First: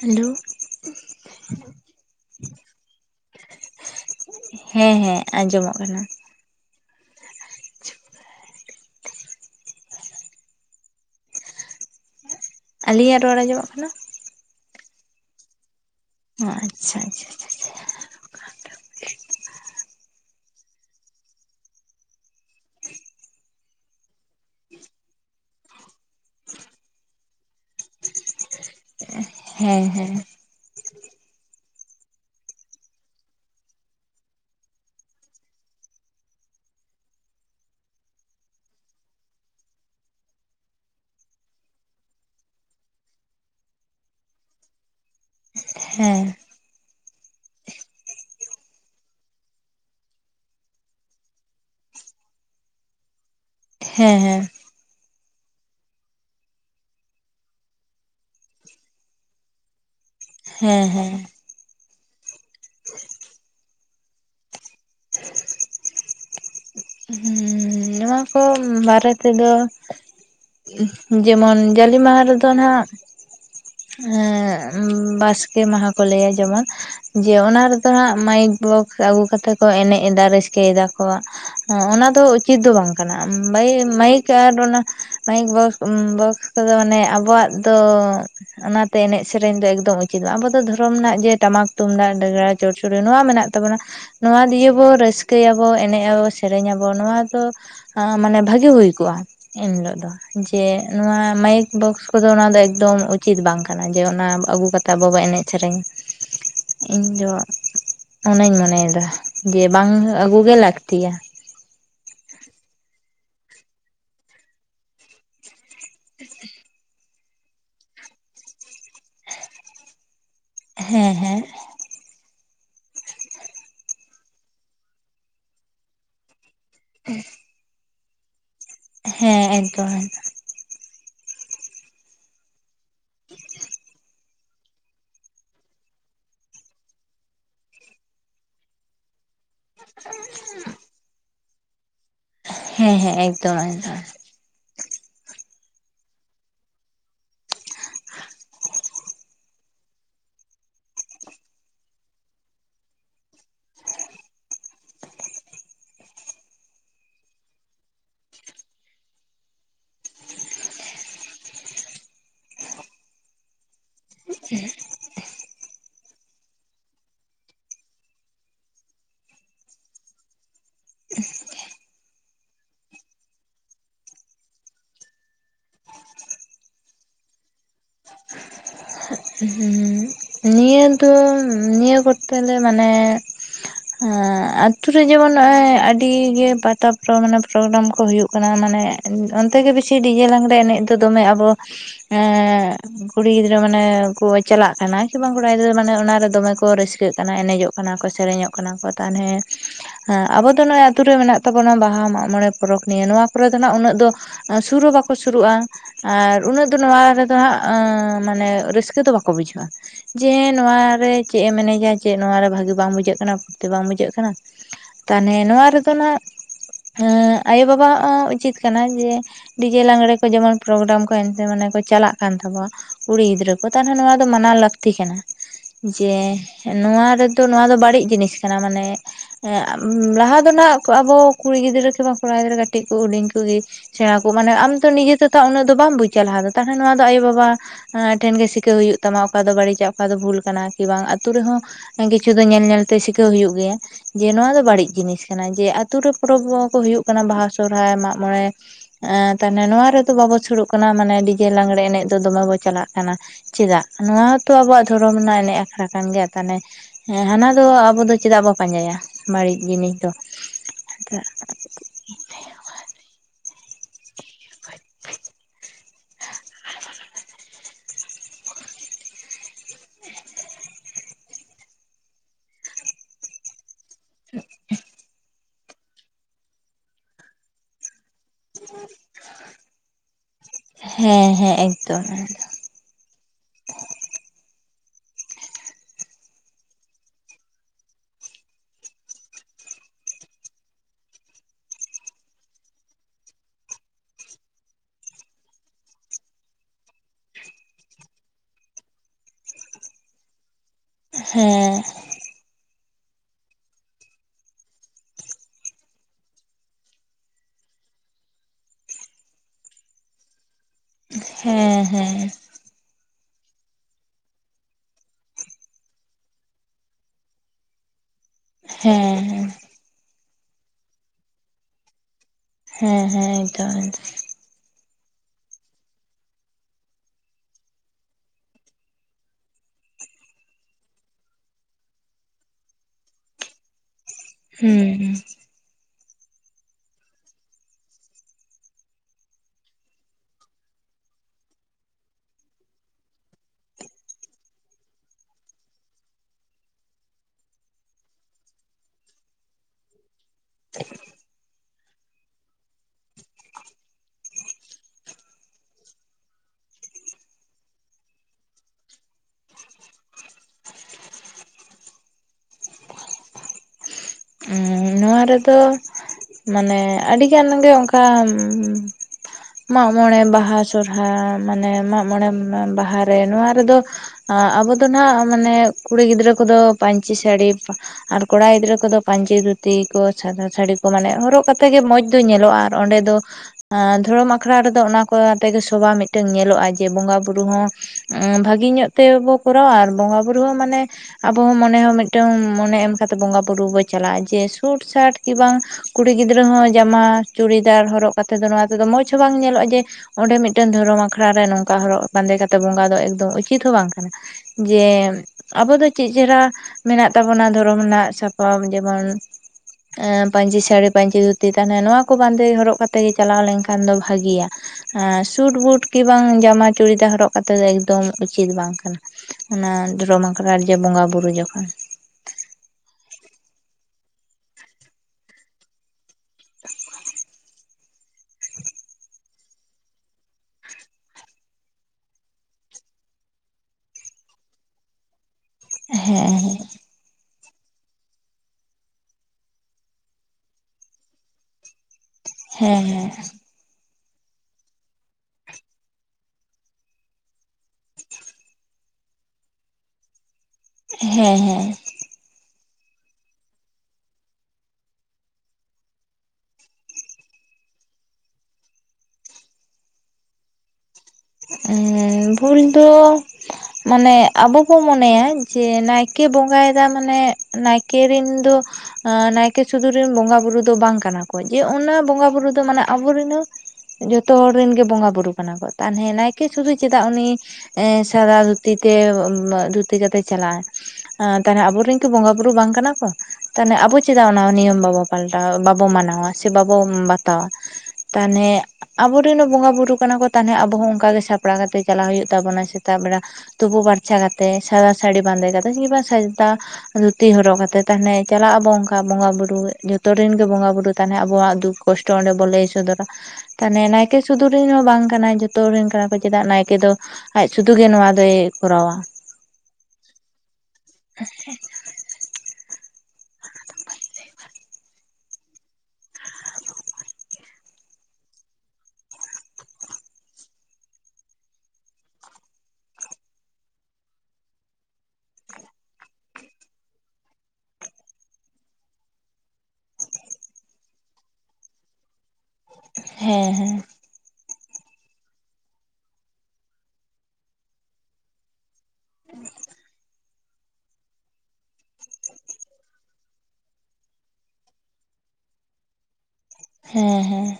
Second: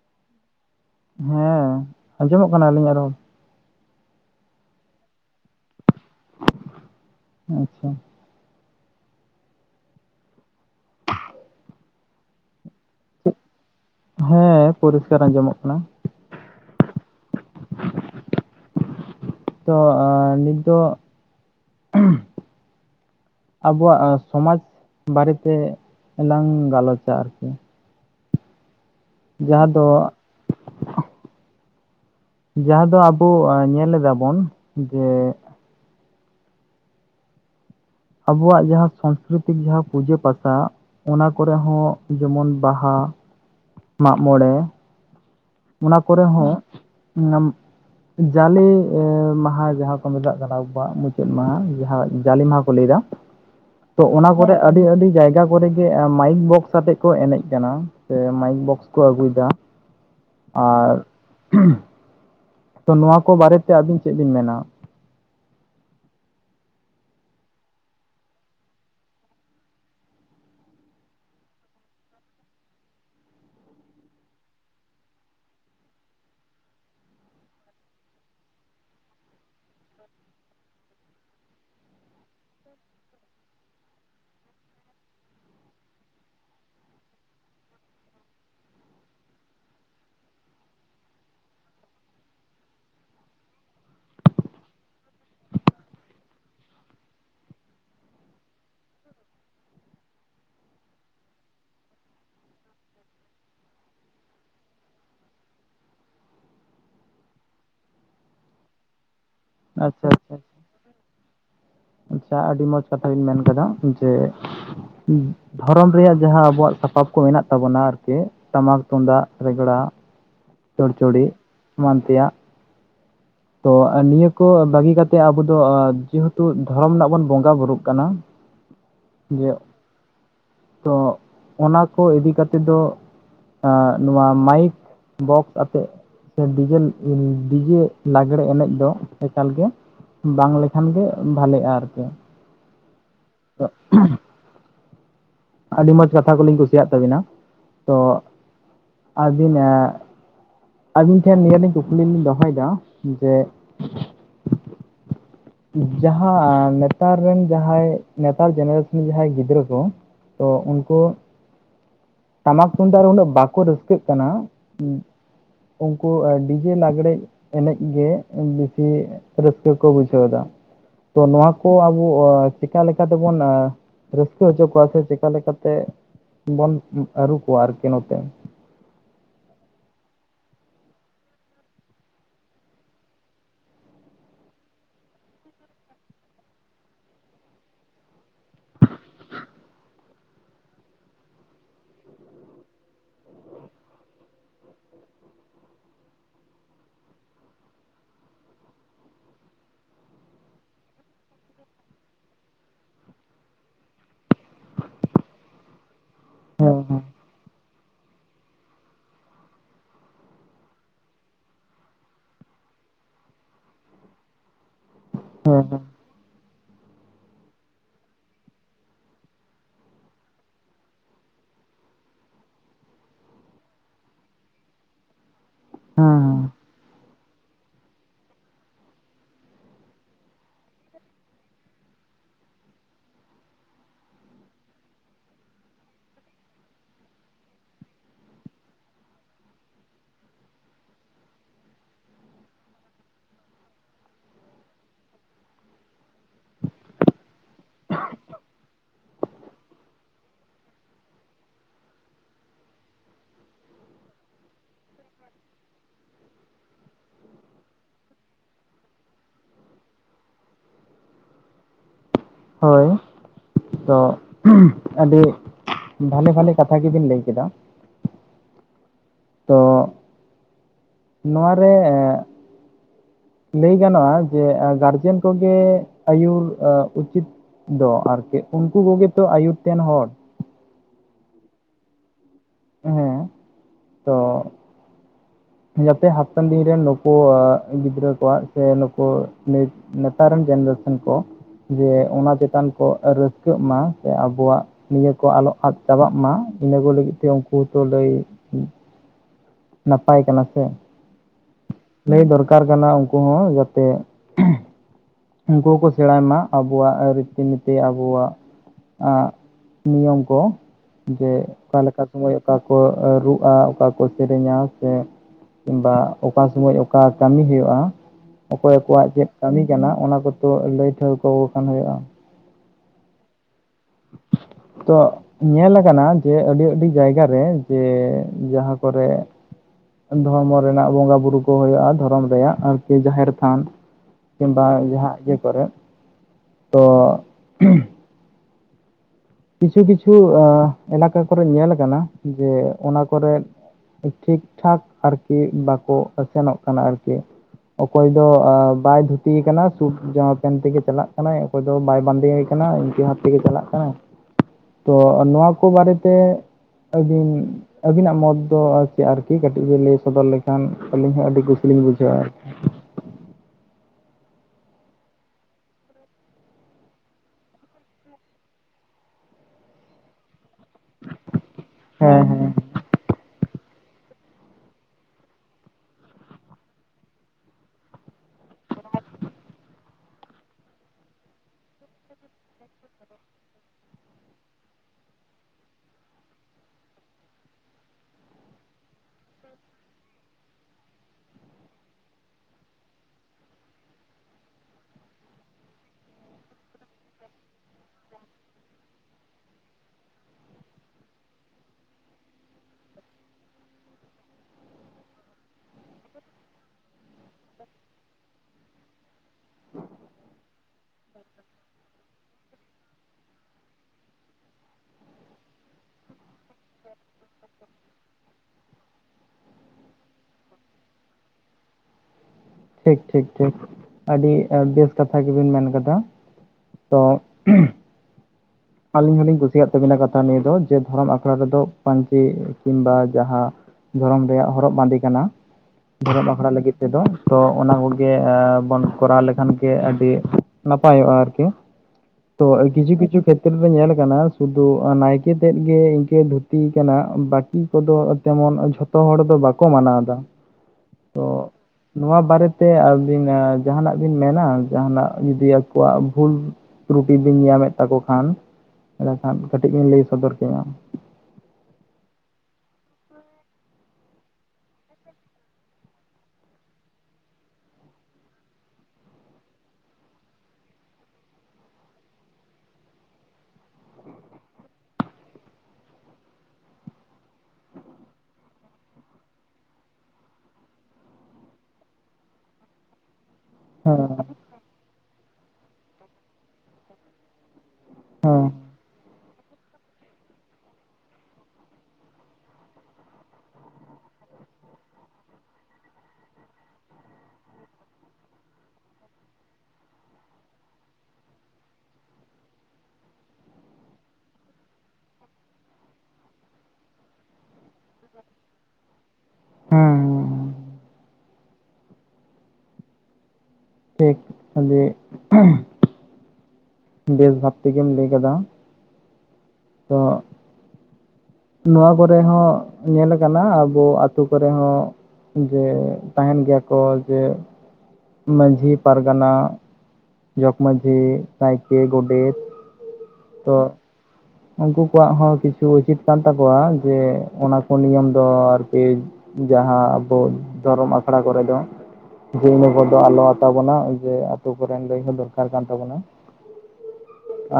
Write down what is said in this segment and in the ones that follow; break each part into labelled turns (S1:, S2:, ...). S1: Hello
S2: ᱦᱮᱸ ᱟᱸᱡᱚᱢᱚᱜ ᱠᱟᱱᱟ ᱟᱹᱞᱤᱧᱟᱜ ᱨᱚᱲ
S1: ᱦᱮᱸ ᱦᱮᱸ ᱟᱸᱡᱚᱢᱚᱜ ᱠᱟᱱᱟ ᱾
S2: ᱟᱪᱪᱷᱟ
S1: ᱟᱹᱞᱤᱧᱟᱜ ᱨᱚᱲ ᱟᱸᱡᱚᱢᱚᱜ ᱠᱟᱱᱟ
S2: ᱦᱮᱸ ᱯᱚᱨᱤᱥᱠᱟᱨ ᱟᱸᱡᱚᱢᱚᱜ ᱠᱟᱱᱟ
S1: ᱚ ᱟᱪᱪᱷᱟ ᱟᱪᱪᱷᱟ-ᱪᱷᱟ
S2: ᱛᱚ ᱱᱤᱛ ᱫᱚ ᱩᱸ ᱟᱵᱚᱣᱟᱜ ᱥᱚᱢᱟᱡᱽ ᱵᱟᱨᱮᱛᱮ ᱞᱟᱝ ᱜᱟᱞᱚᱪᱟ ᱟᱨᱠᱤ ᱡᱟᱦᱟᱸ
S1: ᱦᱮᱸ
S2: ᱫᱚ
S1: ᱦᱮᱸ
S2: ᱡᱟᱦᱟᱸ ᱫᱚ ᱟᱵᱚ ᱧᱮᱞ ᱮᱫᱟᱵᱚᱱ ᱡᱮ ᱟᱵᱚᱣᱟᱜ ᱡᱟᱦᱟᱸ ᱥᱚᱝᱥᱠᱨᱤᱛᱤᱠ ᱡᱟᱦᱟᱸ ᱯᱩᱡᱟᱹ ᱯᱟᱥᱟ ᱚᱱᱟ ᱠᱚᱨᱮ ᱦᱚᱸ ᱡᱮᱢᱚᱱ ᱵᱟᱦᱟ ᱢᱟᱜᱢᱚᱬᱮ ᱾ ᱚᱱᱟ
S1: ᱦᱮᱸ
S2: ᱠᱚᱨᱮ ᱦᱚᱸ [unintelligible] ᱡᱟᱞᱤ ᱢᱟᱦᱟ ᱡᱟᱦᱟᱸ ᱠᱚ ᱢᱮᱛᱟᱜ ᱠᱟᱱᱟᱣᱟᱜ ᱢᱩᱪᱟᱹᱫ ᱢᱟᱦᱟ ᱡᱟᱦᱟᱸ ᱡᱟᱞᱤ ᱢᱟᱦᱟ ᱠᱚ ᱞᱟᱹᱭ ᱮᱫᱟ ᱛᱚ
S1: ᱦᱮᱸ
S2: ᱚᱱᱟ
S1: ᱦᱮᱸ
S2: ᱠᱚᱨᱮ ᱟᱹᱰᱤ ᱟᱹᱰᱤ ᱡᱟᱭᱜᱟ ᱠᱚᱨᱮ ᱜᱮ ᱢᱟᱭᱤᱠ ᱵᱚᱠᱥ ᱟᱛᱮ ᱠᱚ ᱮᱱᱮᱡ ᱠᱟᱱᱟ ᱥᱮ ᱢᱟᱭᱤᱠ ᱵᱚᱠᱥ ᱠᱚ ᱟᱹᱜᱩᱭᱮᱫᱟ
S1: ᱦᱮᱸ
S2: ᱟᱨ
S1: ᱦᱮᱸ
S2: ᱛᱚ ᱱᱚᱣᱟ ᱠᱚ ᱵᱟᱨᱮᱛᱮ ᱟᱹᱵᱤᱱ ᱪᱮᱫ ᱵᱤᱱ ᱢᱮᱱᱟ ᱾
S1: [inaudible] ᱦᱚᱸᱻ ᱱᱚᱣᱟ ᱠᱚ ᱵᱟᱨᱮ ᱛᱮᱫᱚ ᱡᱮᱢᱚᱱ ᱡᱟᱞᱮ ᱢᱟᱦᱟ ᱨᱮᱫᱚ ᱱᱟᱜ ᱦᱮᱸ ᱵᱟᱥᱠᱮ ᱢᱟᱦᱟ ᱠᱚ ᱞᱟᱹᱭᱟ ᱡᱮᱢᱚᱱ ᱡᱮ ᱚᱱᱟ ᱨᱮᱫᱚ ᱦᱟᱸᱜ ᱢᱟᱭᱤᱠ ᱵᱚᱠᱥ ᱟᱹᱜᱩ ᱠᱟᱛᱮᱜ ᱠᱚ ᱮᱱᱮᱡ ᱮᱫᱟ ᱨᱟᱹᱥᱠᱟᱹ ᱭᱮᱫᱟ ᱠᱚ᱾ ᱚᱱᱟ ᱫᱚ ᱩᱪᱤᱛ ᱫᱚ ᱵᱟᱝ ᱠᱟᱱᱟ ᱢᱟᱭ ᱢᱟᱭᱤᱠ ᱟᱨ ᱚᱱᱟ ᱢᱟᱭᱤᱠ ᱵᱚᱠᱥ ᱵᱚᱠᱥ ᱾ ᱫᱚ ᱢᱟᱱᱮ ᱟᱵᱚᱣᱟᱜ ᱫᱚ ᱚᱱᱟᱛᱮ ᱮᱱᱮᱡ ᱥᱮᱨᱮᱧ ᱫᱚ ᱮᱠᱫᱚᱢ ᱩᱪᱤᱛ ᱵᱟᱝ ᱟᱵᱚ ᱫᱚ ᱫᱷᱚᱨᱚᱢ ᱨᱮᱭᱟᱜ ᱡᱮ ᱴᱟᱢᱟᱠ ᱛᱩᱢᱫᱟᱜ [inaudible] ᱪᱚᱲᱪᱚᱲᱤ ᱱᱚᱣᱟ ᱢᱮᱱᱟᱜ ᱛᱟᱵᱚᱱᱟ ᱱᱚᱣᱟ ᱫᱤᱭᱮ ᱵᱚ ᱨᱟᱹᱥᱠᱟᱹᱭᱟᱵᱚ ᱮᱱᱮᱡ ᱟᱵᱚ ᱥᱮᱨᱮᱧ ᱟᱵᱚ ᱱᱚᱣᱟ ᱫᱚ ᱢᱟᱱᱮ ᱵᱷᱟᱜᱤ ᱦᱩᱭ ᱠᱚᱜᱼᱟ ᱮᱱ ᱦᱤᱞᱳᱜ ᱫᱚ ᱡᱮ ᱱᱚᱣᱟ ᱢᱟᱭᱤᱠ ᱵᱚᱠᱥ ᱠᱚᱫᱚ ᱚᱱᱟ ᱫᱚ ᱮᱠᱫᱚᱢ ᱩᱪᱤᱛ ᱵᱟᱝ ᱠᱟᱱᱟ ᱡᱮ ᱚᱱᱟ ᱟᱹᱜᱩ ᱠᱟᱛᱮ ᱛᱟ ᱟᱵᱚ ᱵᱚ ᱮᱱᱮᱡ ᱥᱮᱨᱮᱧ-ᱟ ᱾
S2: [inaudible]
S1: ᱤᱧ ᱡᱚ ᱚᱱᱧ ᱢᱚᱱᱮᱭᱮᱫᱟ ᱡᱮ ᱵᱟᱝ
S2: ᱟᱪᱪᱷᱟ
S1: ᱟᱹᱜᱩ ᱜᱮ ᱞᱟᱹᱠᱛᱤᱭᱟ ᱾
S2: ᱟᱪᱷᱟ ᱟᱹᱰᱤ ᱢᱚᱸᱡᱽ ᱠᱟᱛᱷᱟ ᱵᱤᱱ ᱢᱮᱱ ᱠᱟᱫᱟ ᱡᱮ ᱫᱷᱚᱨᱚᱢ ᱨᱮᱭᱟᱜ ᱡᱟᱦᱟᱸ ᱟᱵᱚᱣᱟᱜ ᱥᱟᱯᱟᱵ ᱠᱚ ᱢᱮᱱᱟᱜ ᱛᱟᱵᱚᱱᱟ ᱟᱨᱠᱮ ᱴᱟᱢᱟᱠ ᱛᱩᱢᱫᱟᱜ ᱨᱮᱜᱽᱲᱟ ᱾
S1: ᱦᱮᱸ
S2: ᱪᱚᱲᱪᱚᱲᱤ
S1: ᱦᱮᱸ
S2: ᱮᱢᱟᱱ ᱛᱮᱭᱟᱜ ᱛᱚ ᱱᱤᱭᱟᱹ ᱠᱚ ᱵᱟᱹᱜᱤ ᱠᱟᱛᱮ ᱟᱵᱚ ᱫᱚ ᱡᱮᱦᱮᱛᱩ ᱫᱷᱚᱨᱚᱢ ᱨᱮᱱᱟᱜ ᱵᱚᱱ ᱵᱚᱸᱜᱟ ᱵᱩᱨᱳᱩᱜ ᱠᱟᱱᱟ ᱾
S1: ᱦᱮᱸ ᱮᱠᱫᱚᱢ ᱮᱠᱫᱚᱢ ᱾
S2: ᱛᱚ ᱚᱱᱟ ᱠᱚ ᱤᱫᱤ ᱠᱟᱛᱮ ᱫᱚ ᱟᱸᱜ ᱱᱚᱣᱟ ᱢᱟᱭᱤᱠ ᱵᱚᱠᱥ ᱟᱛᱮᱜ ᱥᱮ ᱰᱤᱡᱮᱞ ᱰᱤᱡᱮ ᱞᱟᱜᱽᱲᱮ ᱮᱱᱮᱡ ᱫᱚ ᱮᱠᱟᱞᱜᱮ
S1: [inaudible]
S2: ᱵᱟᱝ ᱞᱮᱠᱷᱟᱱ ᱜᱮ ᱵᱷᱟᱞᱮᱼᱟ ᱟᱨ ᱪᱮᱫᱽ
S1: ᱦᱮᱸ ᱦᱮᱸ ᱮᱠᱫᱚᱢ ᱮᱠᱫᱚᱢ
S2: ᱟᱹᱰᱤ ᱢᱚᱡᱽ ᱠᱟᱛᱷᱟ ᱠᱚᱞᱤᱧ ᱠᱩᱥᱤᱭᱟᱜ ᱛᱟᱵᱤᱱᱟ ᱛᱚ [unintelligible] ᱟᱵᱤᱱ ᱴᱷᱮᱱ ᱱᱤᱭᱟᱹᱞᱤᱧ ᱠᱩᱠᱞᱤ ᱞᱤᱧ ᱫᱚᱦᱚᱭᱮᱫᱟ ᱡᱮ ᱡᱟᱦᱟᱸ ᱱᱮᱛᱟᱨ ᱨᱮᱱ ᱡᱟᱦᱟᱸᱭ ᱱᱮᱛᱟᱨ ᱡᱮᱱᱟᱨᱮᱥᱚᱱ ᱡᱟᱦᱟᱸᱭ ᱜᱤᱫᱽᱨᱟᱹ ᱠᱚ ᱛᱚ ᱩᱱᱠᱩ ᱴᱟᱢᱟᱠ ᱛᱩᱢᱫᱟᱜ ᱨᱮ ᱩᱱᱟᱹᱜ ᱵᱟᱠᱚ ᱨᱟᱹᱥᱠᱟᱹᱜ ᱠᱟᱱᱟ ᱩᱝᱠᱩ ᱰᱤᱡᱮ ᱞᱟᱜᱽᱲᱮ ᱮᱱᱮᱡ ᱜᱮ ᱵᱤᱥᱤ ᱨᱟᱹᱥᱠᱟᱹ ᱠᱚ ᱵᱩᱡᱷᱟᱹᱣ ᱮᱫᱟ᱾ ᱛᱚ ᱱᱚᱣᱟ ᱠᱚ ᱟᱵᱚ ᱪᱮᱠᱟ ᱞᱮᱠᱟᱛᱮ ᱵᱚᱱ ᱨᱟᱹᱥᱠᱟᱹ ᱦᱚᱪᱚ ᱠᱚᱣᱟ ᱥᱮ ᱪᱮᱠᱟ ᱞᱮᱠᱟᱛᱮ ᱵᱚᱱ ᱟᱹᱨᱩ ᱠᱚᱣᱟ ᱟᱨᱠᱮ ᱱᱚᱛᱮ
S1: ᱦᱚᱸᱻ ᱱᱤᱭᱟᱹ ᱫᱚ ᱱᱤᱭᱟᱹ ᱠᱚᱛᱮ ᱞᱮ ᱢᱟᱱᱮ ᱟᱛᱩ ᱨᱮ ᱡᱮᱢᱚᱱ ᱱᱚᱜᱼᱚᱭ ᱟᱹᱰᱤ ᱜᱮ ᱯᱟᱛᱟ ᱯᱚᱨᱚ ᱯᱚᱨᱳᱜᱨᱟᱢ ᱠᱚ ᱦᱩᱭᱩᱜ ᱠᱟᱱᱟ ᱾ ᱠᱟᱱᱟ ᱢᱟᱱᱮ ᱚᱱᱛᱮ ᱜᱮ ᱵᱮᱥᱤ ᱰᱤᱡᱮ ᱞᱟᱸᱜᱽᱬᱮ ᱮᱱᱮᱡ ᱫᱚ ᱫᱚᱢᱮ ᱟᱵᱚ ᱮ ᱠᱩᱲᱤ ᱜᱤᱫᱽᱨᱟᱹ ᱢᱟᱱᱮ ᱠᱚ ᱪᱟᱞᱟᱜ ᱠᱟᱱᱟ ᱠᱤ ᱵᱟᱝ ᱠᱚᱲᱟ ᱜᱤᱫᱽᱨᱟᱹ ᱢᱟᱱᱮ ᱚᱱᱟᱨᱮ ᱫᱚᱢᱮ ᱠᱚ ᱨᱟᱹᱥᱠᱟᱹᱜ ᱠᱟᱱᱟ ᱮᱱᱮᱡᱚᱜ ᱠᱟᱱᱟ ᱠᱚ ᱥᱮᱨᱮᱧᱚᱜ ᱠᱟᱱᱟ ᱠᱚ ᱛᱟᱦᱚᱞᱮ ᱦᱮᱸ ᱟᱵᱚ ᱫᱚ ᱱᱚᱜᱼᱚᱭ ᱟᱛᱩ ᱨᱮ ᱢᱮᱱᱟᱜ ᱛᱟᱵᱚᱱᱟ ᱵᱟᱦᱟ ᱢᱟᱜ ᱢᱚᱬᱮ ᱯᱚᱨᱚᱠ ᱱᱤᱭᱟᱹ ᱱᱚᱣᱟ ᱠᱚᱨᱮ ᱫᱚ ᱦᱟᱸᱜ ᱩᱱᱟᱹᱜ ᱫᱚ ᱥᱩᱨ ᱦᱚᱸ ᱵᱟᱠᱚ ᱥᱩᱨᱩᱜᱼᱟ ᱟᱨ ᱩᱱᱟᱹᱜ ᱫᱚ ᱱᱚᱣᱟ
S2: ᱦᱮᱸ
S1: ᱨᱮᱫᱚ ᱦᱟᱸᱜ ᱢᱟᱱᱮ ᱨᱟᱹᱥᱠ ᱠᱟᱹ ᱫᱚ ᱵᱟᱠᱚ ᱵᱩᱡᱷᱟᱹᱭᱼᱟ ᱡᱮ ᱱᱚᱣᱟ ᱨᱮ ᱪᱮᱫ ᱮᱢ ᱮᱱᱮᱡ ᱟ ᱪᱮᱫ ᱱᱚᱣᱟ ᱨᱮ ᱵᱷᱟᱹᱜᱤ ᱵᱟᱝ ᱵᱩᱡᱷᱟᱹᱜ ᱠᱟᱱᱟ ᱯᱷᱩᱨᱛᱤ ᱵᱟᱝ ᱵᱩᱡᱷᱟᱹᱜ ᱠᱟᱱᱟ
S2: [unintelligible]
S1: ᱛᱟᱦᱱᱮ ᱱᱚᱣᱟ ᱨᱮᱫᱚ ᱱᱟᱜ ᱟᱭᱳ ᱵᱟᱵᱟ ᱣᱟᱜ ᱩᱪᱤᱛ ᱠᱟᱱᱟ ᱡᱮ ᱰᱤᱡᱮ ᱞᱟᱜᱽᱬᱮ ᱠᱚ ᱡᱮᱢᱚᱱ ᱯᱨᱳᱜᱨᱟᱢ ᱠᱚ ᱮᱱᱛᱮ ᱢᱟᱱᱮ ᱠᱚ ᱪᱟᱞᱟᱜ ᱠᱟᱱ ᱛᱟᱵᱳᱣᱟ ᱠᱩᱲᱤ ᱜᱤᱫᱽᱨᱟᱹ [unintelligible] ᱱᱚᱣᱟ ᱫᱚ ᱢᱟᱱᱟ ᱞᱟᱹᱠᱛᱤ ᱠᱟᱱᱟ
S2: ᱦᱮᱸ ᱦᱮᱸ
S1: ᱡᱮ
S2: ᱦᱮᱸ
S1: ᱱᱚᱣᱟ ᱨᱮᱫᱚ ᱱᱚᱣᱟ ᱫᱚ ᱵᱟᱹᱲᱤᱡ ᱡᱤᱱᱤᱥ ᱠᱟᱱᱟ ᱢᱟᱱᱮ ᱮᱸ ᱞᱟᱦᱟ ᱫᱚ ᱱᱟᱸᱜ ᱟᱵᱚ ᱠᱩᱲᱤ ᱜᱤᱫᱽᱨᱟᱹ ᱠᱚᱵᱟ ᱠᱚᱲᱟ ᱜᱤᱫᱽᱨᱟᱹ ᱠᱟᱹᱴᱤᱡ ᱠᱚ ᱦᱩᱰᱤᱧ ᱠᱩᱜᱤ ᱥᱮᱬᱟ ᱠᱚ ᱢᱟᱱᱮ ᱟᱢ ᱛᱚ ᱱᱤᱡᱮ ᱛᱮ ᱛᱚ ᱩᱱᱟᱹᱜ ᱫᱚ ᱵᱟᱢ ᱵᱩᱡᱟᱹ ᱞᱟᱦᱟ ᱛᱟᱦᱮ ᱱᱚᱣᱟ ᱫᱚ ᱟᱭᱳ ᱵᱟᱵᱟ ᱴᱷᱮᱱ ᱜᱮ ᱥᱤᱠᱟᱹ ᱦᱩᱭᱩᱜ ᱛᱟᱢᱟ ᱚᱠᱟ ᱫᱚ ᱵᱟᱹᱲᱤᱡᱟᱜ ᱚᱠᱟ ᱫᱚ ᱵᱷᱩᱞ ᱠᱟᱱᱟ ᱠᱤ ᱵᱟᱝ ᱟᱛᱳ ᱨᱮᱦᱚᱸ ᱠᱤᱪᱷᱩ ᱫᱚ ᱧᱮᱞ ᱧᱮᱞ ᱛᱮ ᱥᱤᱠᱟᱹᱣ ᱦᱩᱭᱩᱜ ᱜᱮᱭᱟ ᱡᱮ ᱱᱚᱶᱟ ᱫᱚ ᱵᱟᱹᱲᱤᱡ ᱡᱤᱱᱤᱥ ᱠᱟᱱᱟ ᱡᱮ ᱟᱛᱩᱨᱮ ᱯᱚᱨᱚᱵᱽ ᱠᱚ ᱦᱩᱭᱩᱜ ᱠᱟᱱᱟ ᱵᱟᱦᱟ ᱥᱚᱦᱨᱟᱭ ᱢᱟᱜ ᱢᱚᱬᱮ [unintelligible] ᱱᱚᱣᱟ ᱨᱮᱫᱚ ᱵᱟᱵᱚ ᱥᱩᱨᱩᱜ ᱠᱟᱱᱟ ᱢᱟᱱᱮ ᱰᱤᱡᱮ ᱞᱟᱜᱽᱲᱮ ᱮᱱᱮᱡ ᱫᱚ ᱫᱚᱢᱮ ᱵᱚ ᱪᱟᱞᱟᱜ ᱠᱟᱱᱟ ᱪᱮᱫᱟᱜ ᱱᱚᱣᱟ ᱦᱚᱸᱛᱚ ᱟᱵᱚᱣᱟᱜ ᱫᱷᱚᱨᱚᱢ ᱨᱮᱱᱟᱜ ᱮᱱᱮᱡ ᱟᱠᱷᱲᱟ ᱠᱟᱱ ᱜᱮᱭᱟ ᱛᱟᱦᱱᱮ ᱦᱮᱸ ᱦᱟᱱᱟ ᱫᱚ ᱟᱵᱚ ᱫᱚ ᱪᱮᱫᱟᱜ ᱵᱚᱱ ᱯᱟᱸᱡᱟᱭᱟ ᱵᱟᱹᱲᱤᱡ ᱡᱤᱱᱤᱥ ᱫᱚ
S2: ᱦᱳᱭ ᱛᱚ ᱟᱹᱰᱤ ᱵᱷᱟᱞᱮ ᱵᱷᱟᱞᱮ ᱠᱟᱛᱷᱟ ᱜᱮᱵᱤᱱ ᱞᱟᱹᱭ ᱠᱮᱫᱟ ᱛᱚ ᱱᱚᱣᱟ ᱨᱮ ᱞᱟᱹᱭ ᱜᱟᱱᱚᱜᱼᱟ ᱡᱮ ᱜᱟᱨᱡᱮᱱ ᱠᱚᱜᱮ ᱟᱹᱭᱩᱨ ᱩᱪᱤᱛ ᱫᱚ ᱟᱨᱠᱤ ᱩᱱᱠᱩ ᱠᱚᱜᱮ ᱛᱚ ᱟᱹᱭᱩᱨ ᱛᱮᱱ ᱦᱚᱲ
S1: ᱦᱮᱸ ᱦᱮᱸ ᱮᱠᱫᱚᱢ ᱮᱠᱫᱚᱢ
S2: ᱦᱮᱸ ᱛᱚ ᱡᱟᱛᱮ ᱦᱟᱯᱮᱱ ᱫᱤᱱ ᱨᱮᱱ ᱱᱩᱠᱩ ᱜᱤᱫᱽᱨᱟᱹ ᱠᱚᱣᱟᱜ ᱥᱮ ᱱᱩᱠᱩ ᱱᱮᱴ ᱱᱮᱛᱟᱨ ᱨᱮᱱ ᱡᱮᱱᱟᱨᱮᱥᱮᱱ ᱠᱚ ᱡᱮ ᱚᱱᱟ ᱪᱮᱛᱟᱱ ᱠᱚ ᱨᱟᱹᱥᱠᱟᱹᱜ ᱢᱟ ᱥᱮ ᱟᱵᱚᱣᱟᱜ ᱱᱤᱭᱟᱹ ᱠᱚ ᱟᱞᱚ ᱟᱫ ᱪᱟᱵᱟᱜ ᱢᱟ ᱤᱱᱟᱹᱠᱚ ᱞᱟᱹᱜᱤᱫ ᱛᱮ ᱩᱱᱠᱩ ᱦᱚᱸᱛᱚ ᱞᱟᱹᱭ ᱱᱟᱯᱟᱭ ᱠᱟᱱᱟ ᱥᱮ
S1: ᱦᱮᱸ
S2: ᱞᱟᱹᱭ ᱫᱚᱨᱠᱟᱨ ᱠᱟᱱᱟ ᱩᱱᱠᱩ ᱦᱚᱸ ᱡᱟᱛᱮ ᱩᱱᱠᱩ ᱦᱚᱸᱠᱚ ᱥᱮᱬᱟᱭ ᱢᱟ ᱟᱵᱚᱣᱟᱜ ᱨᱤᱛᱤ ᱱᱤᱛᱤ ᱟᱵᱚᱣᱟᱜ ᱟᱸᱜ ᱱᱤᱭᱚᱢ ᱠᱚ ᱡᱮ ᱚᱠᱟ
S1: ᱦᱮᱸ
S2: ᱞᱮᱠᱟ
S1: ᱦᱮᱸ
S2: ᱥᱚᱢᱚᱭ [inaudible] ᱚᱠᱟ ᱠᱚ ᱨᱩᱜᱼᱟ ᱚᱠᱟ ᱠᱚ ᱥᱮᱨᱮᱧ-ᱟ ᱥᱮ [unintelligible] ᱚᱠᱟ ᱥᱳᱢᱚᱭ ᱚᱠᱟ ᱠᱟᱹᱢᱤ ᱦᱳᱭᱳᱜᱼᱟ ᱚᱠᱚᱭ ᱠᱚᱣᱟᱜ ᱪᱮᱫ
S1: ᱦᱮᱸ
S2: ᱠᱟᱹᱢᱤ ᱠᱟᱱᱟ ᱚᱱᱟ ᱠᱚᱫᱚ ᱞᱟᱹᱭ ᱴᱷᱟᱹᱣᱠᱟᱹ ᱟᱠᱚ ᱠᱷᱟᱱ ᱦᱳᱭᱳᱜᱼᱟ
S1: ᱦᱮᱸ ᱦᱮᱸ [inaudible]
S2: ᱛᱚ ᱧᱮᱞ ᱠᱟᱱᱟ ᱡᱮ ᱟᱹᱰᱤ ᱟᱹᱰᱤ ᱡᱟᱭᱜᱟ ᱨᱮ ᱡᱮ ᱡᱟᱦᱟᱸ ᱠᱚᱨᱮ ᱫᱷᱚᱨᱢᱚ ᱨᱮᱱᱟᱜ ᱵᱚᱸᱜᱟ ᱵᱩᱨᱩ ᱠᱚ ᱦᱳᱭᱳᱜᱼᱟ ᱫᱷᱚᱨᱚᱢ ᱨᱮᱭᱟᱜ ᱟᱨᱠᱤ ᱡᱟᱦᱮᱨ ᱛᱷᱟᱱ
S1: ᱦᱩᱸ
S2: ᱡᱟᱦᱟᱸ ᱤᱭᱟᱹ ᱠᱚᱨᱮ ᱛᱚ ᱠᱤᱪᱷᱩ ᱠᱤᱪᱷᱩ ᱮ ᱮᱞᱟᱠᱟ ᱠᱚᱨᱮ ᱧᱮᱞ ᱠᱟᱱᱟ ᱡᱮ ᱚᱱᱟ ᱠᱚᱨᱮᱫ ᱴᱷᱤᱠ ᱴᱷᱟᱠ ᱟᱨᱠᱤ ᱵᱟᱠᱚ ᱟᱥᱮᱱᱚᱜ ᱠᱟᱱᱟ ᱟᱨᱠᱤ ᱚᱠᱚᱭ ᱫᱚ ᱵᱟᱭ ᱫᱷᱩᱛᱤ ᱠᱟᱱᱟ ᱥᱩᱴ [inaudible] ᱮᱠᱮᱱ ᱛᱮᱜᱮ ᱪᱟᱞᱟᱜ ᱠᱟᱱᱟᱭ ᱚᱠᱚᱭ ᱫᱚ ᱵᱟᱭ ᱵᱟᱸᱫᱮ ᱠᱟᱱᱟᱭ ᱤᱱᱠᱟᱹ ᱦᱟᱛ ᱛᱮᱜᱮ ᱪᱟᱞᱟᱜ ᱠᱟᱱᱟᱭ ᱛᱚ ᱱᱚᱣᱟ ᱠᱚ ᱵᱟᱨᱮ ᱛᱮ ᱟᱹᱵᱤᱱ ᱟᱹᱵᱤᱱᱟᱜ ᱢᱚᱛ ᱫᱚ ᱪᱮᱫ ᱟᱨᱠᱤ ᱠᱟᱹᱴᱤᱡ ᱵᱤᱱ ᱞᱟᱹᱭ ᱥᱚᱫᱚᱨ ᱞᱮᱠᱷᱟᱱ ᱟᱹᱞᱤᱧ ᱦᱚᱸ ᱟᱹᱰᱤ ᱠᱩᱥᱤ ᱞᱤᱧ ᱵᱩᱡᱷᱟᱹᱣ-ᱟ
S1: ᱱᱚᱣᱟ ᱨᱮᱫᱚ ᱢᱟᱱᱮ ᱟᱹᱰᱤ ᱜᱟᱱ ᱜᱮ ᱚᱱᱠᱟ ᱩᱸ ᱢᱟᱜ ᱢᱚᱬᱮ ᱵᱟᱦᱟ ᱥᱚᱨᱦᱟᱭ ᱢᱟᱱᱮ ᱢᱟᱜ
S2: ᱦᱮᱸ
S1: ᱢᱚᱬᱮ
S2: ᱦᱮᱸ
S1: ᱵᱟᱦᱟ ᱨᱮ ᱱᱚᱣᱟ ᱨᱮᱫᱚ ᱟᱵᱚ ᱫᱚ ᱱᱟᱸᱜ ᱢᱟᱱᱮ ᱠᱩᱲᱤ ᱜᱤᱫᱽᱨᱟᱹ ᱠᱚᱫᱚ ᱯᱟᱹᱧᱪᱤ ᱥᱟᱹᱲᱤ ᱟᱨ ᱠᱚᱲᱟ ᱜᱤᱫᱽᱨᱟᱹ ᱠᱚᱫᱚ ᱯᱟᱹᱧᱪᱤ ᱫᱷᱩᱛᱤ ᱠᱚ ᱥᱟᱫᱟ ᱥᱟᱹᱲᱤ ᱠᱚ ᱢᱟᱱᱮ ᱦᱚᱨᱚᱜ ᱠᱟᱛᱮ ᱜᱮ ᱢᱚᱸᱡᱽ ᱫᱚ ᱧᱮᱞᱚᱜᱼᱟ ᱟᱨ ᱚᱸᱰᱮ ᱫᱚ ᱫᱷᱚᱨᱚᱢ ᱟᱠᱷᱲᱟ ᱨᱮᱫᱚ ᱚᱱᱟ ᱠᱚ ᱟᱛᱮᱜᱮ ᱥᱚᱵᱷᱟ ᱢᱤᱫᱴᱮᱱ ᱧᱮᱞᱚᱜᱼᱟ ᱡᱮ ᱵᱚᱸᱜᱟ ᱵᱩᱨᱩ ᱦᱚᱸ ᱵᱷᱟᱹᱜᱮ ᱧᱚᱜ ᱛᱮᱵᱚ ᱠᱚᱨᱟᱣᱟ ᱟᱨ ᱵᱚᱸᱜᱟ ᱵᱩᱨᱩ ᱦᱚᱸ ᱢᱟᱱᱮ ᱟᱵᱚ ᱦᱚᱸ ᱢᱚᱱᱮ ᱦᱚᱸ ᱢᱤᱫᱴᱟᱝ ᱢᱚᱱᱮ ᱮᱢ ᱠᱟᱛᱮᱫ ᱵᱚᱸᱜᱟ ᱵᱩᱨᱩ ᱵᱟᱹᱡ ᱪᱟᱞᱟᱜᱼᱟ ᱡᱮ ᱥᱩᱴ ᱥᱟᱴ ᱠᱤ ᱵᱟᱝ ᱠᱩᱲᱤ ᱜᱤᱫᱽᱨᱟᱹ ᱦᱚᱸ ᱡᱟᱢᱟ ᱪᱩᱲᱤᱫᱟᱨ ᱦᱚᱨᱚᱜ ᱠᱟᱛᱮᱫ ᱫᱚ ᱱᱚᱣᱟ ᱛᱮᱫᱚ ᱢᱚᱡᱽ ᱦᱚᱸ ᱵᱟᱝ ᱧᱮᱞᱚᱜᱼᱟ ᱡᱮ ᱚᱸᱰᱮ ᱢᱤᱫᱴᱮᱱ ᱫᱷᱚᱨᱚᱢ ᱟᱠᱷᱲᱟ ᱨᱮ ᱱᱚᱝᱠᱟ ᱦᱚᱨᱚᱜ ᱵᱟᱸᱫᱮ ᱠᱟᱛᱮᱫ ᱵᱚᱸᱜᱟ ᱫᱚ ᱮᱠᱫᱚᱢ ᱩᱪᱤᱛ ᱦᱚᱸ ᱵᱟᱝ ᱠᱟᱱᱟ ᱡᱮ ᱟᱵᱚ ᱫᱚ ᱪᱮᱫ ᱪᱮᱨᱦᱨᱟ ᱢᱮᱱᱟᱜ ᱛᱟᱵᱚᱱᱟ ᱫᱷᱚᱨᱚᱢ ᱨᱮᱱᱟᱜ ᱥᱟᱯᱟᱵ ᱡᱮᱢᱚᱱ ᱮᱸ ᱯᱟᱹᱧᱪᱤ ᱥᱟᱹᱲᱤ ᱯᱟᱹᱧᱪᱤ ᱫᱷᱩᱛᱤ ᱛᱟᱦᱞᱮ ᱱᱚᱣᱟ ᱠᱚ ᱵᱟᱸᱫᱮ ᱦᱚᱨᱚᱜ ᱠᱟᱛᱮᱜ ᱜᱮ ᱪᱟᱞᱟᱣ ᱞᱮᱱᱠᱷᱟᱱ ᱫᱚ ᱵᱷᱟᱹᱜᱮᱭᱟ ᱟᱸ ᱥᱩᱴᱵᱩᱴ ᱠᱤ ᱵᱟᱝ ᱡᱟᱢᱟ ᱪᱩᱲᱤᱫᱟᱨ ᱦᱚᱨᱚᱜ ᱠᱟᱛᱮᱜ ᱫᱚ ᱮᱠᱫᱚᱢ ᱩᱪᱤᱛ ᱵᱟᱝ ᱠᱟᱱᱟ ᱚᱱᱟ ᱫᱷᱚᱨᱚᱢ ᱟᱠᱷᱲᱟ ᱨᱮ ᱡᱮ ᱵᱚᱸᱜᱟ ᱵᱩᱨᱩ ᱡᱚᱠᱷᱚᱱ
S2: ᱴᱷᱤᱠ ᱴᱷᱤᱠ ᱴᱷᱤᱠ ᱟᱹᱰᱤ ᱵᱮᱥ ᱠᱟᱛᱷᱟ ᱜᱮᱵᱤᱱ ᱢᱮᱱ ᱟᱠᱟᱫᱟ ᱛᱚᱸ ᱟᱹᱞᱤᱧ ᱦᱚᱞᱤᱧ ᱠᱩᱥᱤᱭᱟᱜ ᱛᱟᱵᱤᱱᱟ ᱠᱟᱛᱷᱟ ᱱᱤᱭᱟᱹ ᱫᱚ ᱡᱮ ᱫᱷᱚᱨᱚᱢ ᱟᱠᱷᱲᱟ ᱨᱮᱫᱚ ᱯᱟᱟᱹᱧᱪᱤ ᱠᱤᱱ ᱵᱟ ᱡᱟᱦᱟᱸ ᱫᱷᱚᱨᱚᱢ ᱨᱮᱭᱟᱜ ᱦᱚᱨᱚᱜ ᱵᱟᱸᱫᱮ ᱠᱟᱱᱟ ᱫᱷᱚᱨᱚᱢ ᱟᱠᱷᱲᱟ
S1: ᱦᱮᱸ
S2: ᱞᱟᱹᱜᱤᱫ ᱛᱮᱫᱚ ᱛᱚ ᱚᱱᱟ ᱠᱚᱜᱮ ᱵᱚᱱ ᱠᱚᱨᱟᱣ ᱞᱮᱠᱷᱟᱱ ᱜᱮ ᱟᱹᱰᱤ ᱱᱟᱯᱟᱭᱚᱜᱼᱟ ᱟᱨᱠᱤ ᱛᱚ ᱠᱷᱤᱪᱩ
S1: ᱦᱮᱸ
S2: ᱠᱷᱤᱪᱩ ᱠᱷᱮᱛ ᱠᱷᱮᱛᱨᱚ ᱧᱮᱞ ᱠᱟᱱᱟ ᱥᱩᱫᱷᱩ ᱱᱟᱭᱠᱮ ᱛᱮᱫ ᱜᱮ ᱤᱱᱠᱟᱹ ᱫᱷᱩᱛᱤ ᱟᱠᱟᱱᱟ ᱵᱟᱠᱤ ᱵᱟᱠᱤ ᱠᱚᱫᱚ ᱛᱮᱢᱚᱱ ᱡᱷᱚᱛᱚ ᱦᱚᱲ ᱫᱚ ᱵᱟᱠᱚ ᱢᱟᱱᱟᱣ ᱮᱫᱟ
S1: ᱦᱮᱸ ᱦᱮᱸ
S2: ᱱᱚᱣᱟ ᱵᱟᱨᱮᱛᱮ ᱟᱹᱵᱤᱱ ᱡᱟᱦᱟᱸᱱᱟᱜ ᱵᱤᱱ ᱢᱮᱱᱟ ᱡᱟᱦᱟᱸᱱᱟᱜ ᱡᱩᱫᱤ ᱟᱠᱚᱣᱟᱜ ᱵᱷᱩᱞ ᱨᱩᱴᱤ ᱵᱤᱱ ᱧᱟᱢᱮᱫ ᱛᱟᱠᱚ ᱠᱷᱟᱱ ᱮᱰᱮᱠᱷᱟᱱ ᱠᱟᱹᱴᱤᱡ ᱵᱤᱧ ᱞᱟᱹᱭ ᱥᱚᱫᱚᱨ ᱠᱤᱧᱟ
S1: ᱮᱸ ᱵᱷᱩᱞ ᱫᱚ ᱢᱟᱱᱮ ᱟᱵᱚ ᱠᱚ ᱢᱚᱱᱮᱭᱟ ᱡᱮ ᱱᱟᱭᱠᱮ ᱵᱚᱸᱜᱟᱭᱮᱫᱟ ᱢᱟᱱᱮ ᱱᱟᱭᱠᱮ ᱨᱮᱱ ᱫᱚ ᱱᱟᱭᱠᱮ ᱥᱩᱫᱷᱩᱨ ᱨᱮᱱ ᱵᱚᱸᱜᱟᱼᱵᱩᱨᱩ ᱫᱚ ᱵᱟᱝ ᱠᱟᱱᱟ ᱠᱚ ᱡᱮ ᱚᱱᱟ ᱵᱚᱸᱜᱟᱼᱵᱩᱨᱩ ᱫᱚ ᱢᱟᱱᱮ ᱟᱵᱚᱨᱮᱱᱟ ᱡᱚᱛᱚ ᱦᱚᱲ ᱨᱮᱱᱜᱮ ᱵᱚᱸᱜᱟ ᱵᱩᱨᱩ ᱠᱟᱱᱟ ᱠᱚ ᱛᱟᱦᱞᱮ ᱱᱟᱭᱠᱮ ᱥᱩᱫᱷᱩ ᱪᱮᱫᱟᱜ ᱩᱱᱤ ᱮᱸ ᱥᱟᱫᱟ ᱫᱷᱩᱛᱤ ᱛᱮ ᱫᱷᱩᱛᱤ ᱠᱟᱛᱮᱜ ᱮ ᱪᱟᱞᱟᱜ ᱟᱭ ᱛᱟᱦᱞᱮ ᱟᱵᱚᱨᱮᱱ ᱠᱤ ᱵᱚᱸᱜᱟ ᱵᱩᱨᱩ ᱵᱟᱝ ᱠᱟᱱᱟ ᱠᱚ ᱛᱟᱦᱮ ᱟᱵᱚ ᱪᱮᱫᱟᱜ
S2: ᱦᱮᱸ
S1: ᱚᱱᱟ ᱱᱤᱭᱚᱢ ᱵᱟᱵᱚ ᱯᱟᱞᱴᱟᱶᱟ ᱵᱟᱵᱚ ᱢᱟᱱᱟᱣᱟ ᱥᱮ ᱵᱟᱵᱚ ᱵᱟᱛᱟᱣᱟ
S2: ᱦᱮᱸ
S1: ᱛᱟᱦᱚᱞᱮ ᱟᱵᱚᱨᱮᱱ ᱦᱚᱸ ᱵᱚᱸᱜᱟ ᱵᱩᱨᱩ ᱠᱟᱱᱟ ᱠᱚ ᱛᱟᱦᱚᱞᱮ ᱟᱵᱚ ᱦᱚᱸ ᱚᱱᱠᱟᱟᱜ ᱜᱮ ᱥᱟᱯᱲᱟᱣ ᱠᱟᱛᱮ ᱪᱟᱞᱟ ᱦᱩᱭᱩᱜ ᱛᱵᱚᱱᱟ ᱥᱮᱛᱟᱜ ᱵᱮᱲᱟ ᱛᱩᱯᱩ ᱯᱷᱟᱨᱪᱷᱟ ᱠᱟᱛᱮᱫ ᱥᱟᱫᱟ ᱥᱟᱹᱲᱤ ᱵᱟᱸᱫᱮ ᱠᱟᱛᱮᱫ ᱠᱤᱵᱟ ᱥᱟᱡᱫᱟ ᱫᱷᱩᱛᱤ ᱦᱚᱨᱚᱜ ᱠᱟᱛᱮᱫ ᱛᱟᱦᱞᱮ ᱪᱟᱞᱟᱜ ᱟᱵᱚ ᱚᱱᱠᱟ ᱵᱚᱸᱜᱟ ᱵᱩᱨᱩ ᱡᱚᱛᱚᱨᱮᱱ ᱜᱮ ᱵᱚᱸᱜᱟ ᱵᱩᱨᱩ ᱛᱟᱦᱞᱮ ᱟᱵᱚᱣᱟᱜ ᱫᱩᱠ ᱠᱚᱥᱴᱚ ᱚᱸᱰᱮ ᱵᱚᱱ ᱞᱟᱹᱭ ᱥᱚᱫᱚᱨᱟ ᱛᱟᱦᱞᱮ ᱱᱟᱭᱠᱮ ᱥᱩᱫᱷᱚᱨ ᱦᱚᱸ ᱵᱟᱝ ᱠᱟᱱᱟᱭ ᱡᱚᱛᱚ ᱨᱮᱱ ᱠᱟᱱᱟ ᱠᱚ ᱪᱮᱫᱟᱜ ᱱᱟᱭᱠᱮ ᱫᱚ ᱟᱡ ᱥᱩᱫᱷᱩ ᱜᱮ ᱱᱚᱣᱟ ᱫᱚᱭ ᱠᱚᱨᱟᱣᱟ
S2: ᱦᱚᱸ ᱦᱛᱸ
S1: [inaudible]
S2: ᱴᱮᱠ [unintelligible] ᱵᱮᱥ ᱵᱷᱟᱵ ᱛᱮᱜᱮᱢ ᱞᱟᱹᱭ ᱟᱠᱟᱫᱟ ᱛᱚ ᱱᱚᱣᱟ ᱠᱚᱨᱮ ᱦᱚᱸ ᱧᱮᱞ ᱟᱠᱟᱱᱟ ᱟᱵᱚ ᱟᱛᱳ ᱠᱚᱨᱮ ᱦᱚᱸ ᱡᱮ ᱛᱟᱦᱮᱱ ᱜᱮᱭᱟ ᱠᱚ ᱡᱮ ᱢᱟᱹᱡᱷᱤ ᱯᱟᱨᱜᱟᱱᱟ ᱡᱚᱜᱽᱢᱺᱡᱷᱤ ᱱᱟᱭᱠᱮ ᱜᱚᱰᱮᱛ
S1: ᱦᱮᱸ
S2: ᱛᱚ
S1: ᱦᱮᱸ
S2: ᱩᱱᱠᱩ ᱠᱚᱣᱟᱜ ᱦᱚᱸ ᱠᱤᱪᱷᱩ ᱩᱪᱤᱛ ᱠᱟᱱ ᱛᱟᱠᱚᱣᱟ ᱡᱮ ᱚᱱᱟᱠᱚ ᱱᱤᱭᱚᱢ ᱫᱚ ᱟᱨᱠᱤ ᱡᱟᱦᱟᱸ ᱟᱵᱚ ᱫᱷᱚᱨᱚᱢ ᱟᱠᱷᱲᱟ ᱠᱚᱨᱮ ᱫᱚ ᱡᱮ ᱤᱱᱟᱹ ᱯᱚᱨ ᱫᱚ ᱟᱞᱚ ᱟᱛᱟ ᱵᱚᱱᱟ ᱡᱮ ᱟ ᱟᱹᱛᱩ ᱠᱚᱨᱮᱱ ᱞᱟᱹᱭ ᱦᱚᱸ ᱫᱚᱨᱠᱟᱨ ᱠᱟᱱ ᱛᱟᱵᱳᱱᱟ
S1: ᱦᱮᱸ ᱦᱮᱸ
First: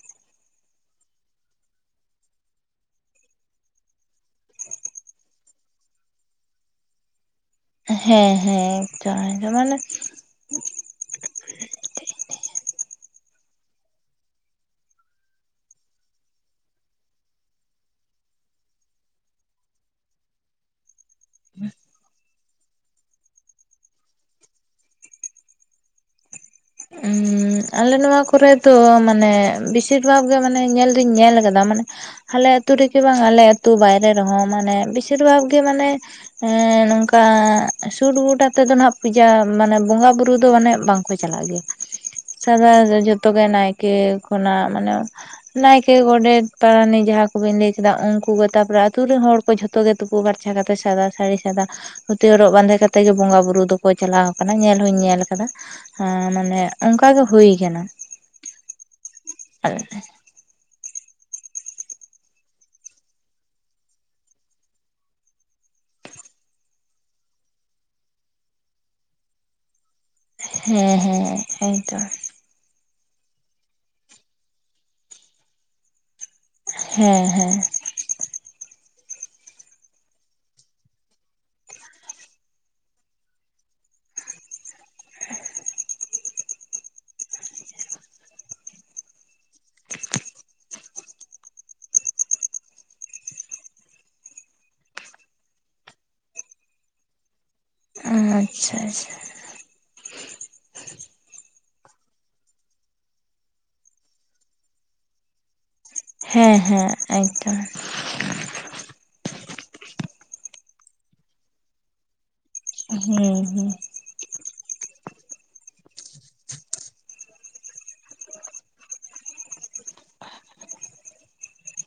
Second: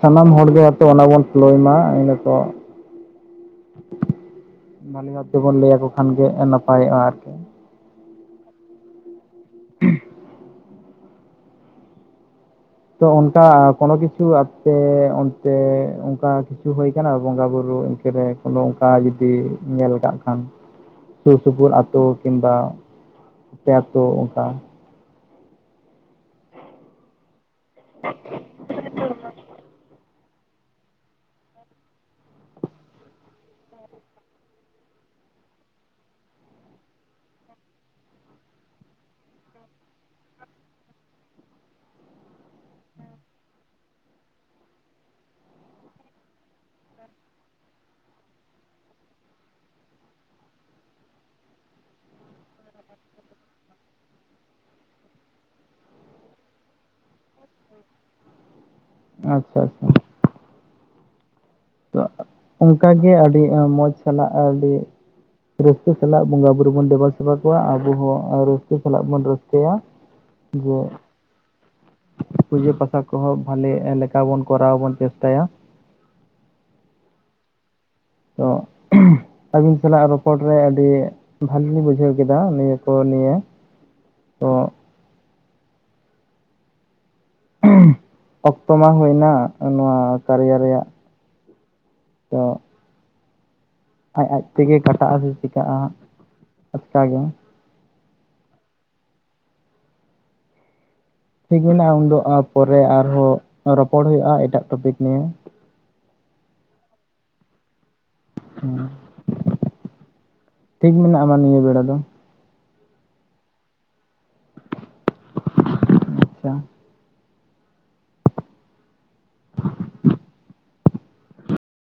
S2: ᱥᱟᱱᱟᱢ ᱦᱚᱲᱜᱮ ᱟᱛᱮ ᱚᱱᱟ ᱵᱚᱱ ᱯᱷᱚᱞᱚ ᱢᱟ ᱤᱱᱟ ᱠᱚ-ᱼ ᱵᱷᱟᱞᱤ ᱵᱟᱛ ᱛᱮᱵᱚᱱ ᱞᱟᱹᱭᱟᱠᱚ ᱠᱷᱟᱱ ᱜᱮ ᱱᱟᱯᱟᱭᱚᱜᱼᱟ ᱟᱨᱠᱤ᱾
S1: ᱦᱮᱸ ᱦᱮᱸ ᱡᱟᱸᱦᱟᱭ ᱫᱚ ᱢᱟᱱᱮ
S2: ᱛᱚ ᱚᱱᱠᱟ ᱠᱚᱱᱚ ᱠᱤᱪᱷᱩ ᱟᱯᱛᱮ ᱚᱱᱛᱮ ᱚᱱᱠᱟ ᱠᱤᱪᱷᱩ ᱦᱩᱭ ᱟᱠᱟᱱᱟ ᱵᱚᱸᱜᱟ ᱵᱩᱨᱩ ᱛ ᱨᱮ ᱠᱚᱱᱚ ᱚᱱᱠᱟ ᱡᱚᱫᱤ ᱧᱮᱞ ᱠᱟᱜ ᱠᱷᱟᱱ᱾ ᱥᱩᱨ ᱥᱩᱯᱩᱨ ᱟ. ᱛᱩ ᱠᱤᱢᱵᱟ ᱟᱯᱮ ᱟ. ᱛᱩ ᱚᱱᱠᱟ
S1: ᱩᱸᱻ ᱟᱞᱮ ᱱᱚᱣᱟ ᱠᱚᱨᱮ ᱛᱚ ᱢᱟᱱᱮ ᱵᱤᱥᱤᱨ ᱵᱷᱟᱜᱽ ᱜᱮ ᱢᱟᱱᱮ ᱧᱮᱞ ᱫᱩᱧ ᱧᱮᱞ ᱟᱠᱟᱫᱟ ᱢᱟᱱᱮ ᱟᱞᱮ ᱟ. ᱛᱩ ᱨᱮᱜᱮ ᱵᱟᱝ ᱟᱞᱮ ᱟᱹᱛᱩ ᱵᱟᱭᱨᱮ ᱨᱮᱦᱚᱸ ᱢᱟᱱᱮ ᱵᱤᱥᱤ ᱫᱚ ᱵᱷᱟᱜᱽ ᱜᱮ ᱢᱟᱱᱮ ᱦᱮᱸ ᱱᱚᱝᱠᱟ ᱥᱩᱴ ᱵᱩᱴ ᱟᱛᱮ ᱫᱚ ᱱᱟᱦᱟᱜ ᱯᱩᱡᱟ ᱢᱟᱱᱮ ᱵᱚᱸᱜᱟ ᱵᱩᱨᱩ ᱫᱚ ᱢᱟᱱᱮ ᱵᱟᱝᱠᱚ ᱪᱟᱞᱟᱜ ᱜᱮᱭᱟ᱾ [unintelligible] ᱡᱚᱛᱚ ᱜᱮ ᱱᱟᱭᱠᱮ ᱠᱷᱚᱱᱟᱜ ᱢᱟᱱᱮ ᱱᱟᱭᱠᱮ ᱜᱚᱸᱰᱮᱛ ᱯᱟᱨᱟᱱᱤᱠ ᱡᱟᱦᱟᱸ ᱠᱚᱵᱤᱱ ᱞᱟᱹᱭ ᱠᱮᱫᱟ ᱩᱱᱠᱩ ᱜᱮ ᱛᱟᱯᱚᱨᱮ ᱟ. ᱛᱩ ᱨᱤᱱ ᱦᱚᱲ ᱡᱷᱚᱛᱚ ᱜᱮ ᱛᱩᱯᱩ ᱯᱷᱟᱨᱪᱷᱟ ᱠᱟᱛᱮ ᱥᱟᱫᱟ ᱥᱟᱹᱲᱤ ᱥᱟᱫᱟ ᱫᱷᱩᱛᱤ ᱦᱚᱨᱚᱜ ᱵᱟᱸᱫᱮ ᱠᱟᱛᱮᱜ ᱜᱮ ᱵᱚᱸᱜᱟ ᱵᱩᱨᱩ ᱫᱚᱠᱚ ᱪᱟᱞᱟᱣ ᱟᱠᱟᱱᱟ ᱧᱮᱞ ᱦᱚᱧ ᱧᱮᱞ ᱟᱠᱟᱫᱟ ᱦᱸ ᱱᱮ ᱚᱱᱠᱟ ᱜᱮ ᱦᱩᱭ ᱟᱠᱟᱱᱟ᱾
S2: ᱟᱪᱪᱷᱟ ᱟᱪᱪᱷᱟ᱾ ᱛ ᱚᱱᱠᱟᱜᱮ ᱟᱹᱰᱤ ᱟ ᱢᱚᱡᱽ ᱥᱟᱞᱟᱜ ᱟᱹᱰᱤ ᱨᱟᱹᱥᱠᱟᱹ ᱥᱟᱞᱟᱜ ᱵᱚᱸᱜᱟ ᱵᱩᱨᱩ ᱵᱚᱱ ᱫᱮᱵᱟ ᱥᱮᱵᱟ ᱠᱚᱣᱟ ᱟᱵᱚ ᱦᱚᱸ ᱨᱟᱹᱥᱠᱟᱹ ᱥᱟᱞᱟᱜ ᱵᱚᱱ ᱨᱟᱹᱥᱠᱟᱹᱭᱟ᱾ [inaudible]
S1: ᱦᱮᱸ ᱦᱮᱸ ᱦᱮᱸ ᱛᱚ᱾
S2: ᱯᱩᱡᱟᱹ ᱯᱟᱛᱟ ᱠᱚᱦᱚᱸ ᱵᱷᱟᱞᱮ ᱞᱮᱠᱟ ᱵᱚᱱ ᱠᱚᱨᱟᱣ ᱵᱚᱱ ᱪᱮᱥᱴᱟᱭᱟ᱾
S1: ᱦᱮᱸ ᱦᱮᱸ᱾
S2: ᱛᱚ [inaudible] ᱟᱹᱵᱤᱱ ᱥᱟᱞᱟᱜ ᱨᱚᱯᱚᱲ ᱨᱮ ᱟᱹᱰᱤ ᱵᱷᱟᱹᱞᱤ ᱞᱤᱧ ᱵᱩᱡᱷᱟᱹᱣ ᱠᱮᱫᱟ ᱱᱤᱭᱟᱹ ᱠᱚ ᱱᱤᱭᱟᱹ ᱛᱚ
S1: [inaudible]
S2: ᱚᱠᱛᱚ ᱢᱟ ᱦᱩᱭᱱᱟ ᱱᱚᱣᱟ ᱠᱟᱨᱤᱭᱟ ᱨᱮᱭᱟᱜ᱾ ᱛᱚ ᱟᱡ ᱟᱡ ᱛᱮᱜᱮ ᱠᱟᱴᱟ ᱟᱥᱮ ᱪᱤᱠᱟᱹᱜᱼᱟ ᱟᱪᱠᱟᱜᱮ᱾
S1: ᱟᱪᱪᱷᱟ ᱟᱪᱪᱷᱟ᱾
S2: ᱛᱤᱸᱜᱩᱱᱟ ᱩᱱᱫᱚᱜᱼᱟ ᱯᱚᱨᱮ ᱟᱨᱦᱚᱸ ᱨᱚᱯᱚᱲ ᱦᱩᱭᱩᱜᱼᱟ ᱮᱴᱟᱜ ᱴᱚᱯᱤᱠ ᱱᱤᱭᱮ᱾
S1: ᱦᱮᱸ ᱦᱮᱸ ᱮᱠᱫᱚᱢ᱾
S2: ᱴᱷᱤᱠ ᱢᱮᱱᱟᱜᱼᱢᱟᱱᱮ ᱱᱤᱭᱟᱹ ᱵᱮᱲᱟ ᱫᱚ᱾
S1: ᱦᱮᱸ ᱦᱮᱸ᱾
S2: [unintelligible]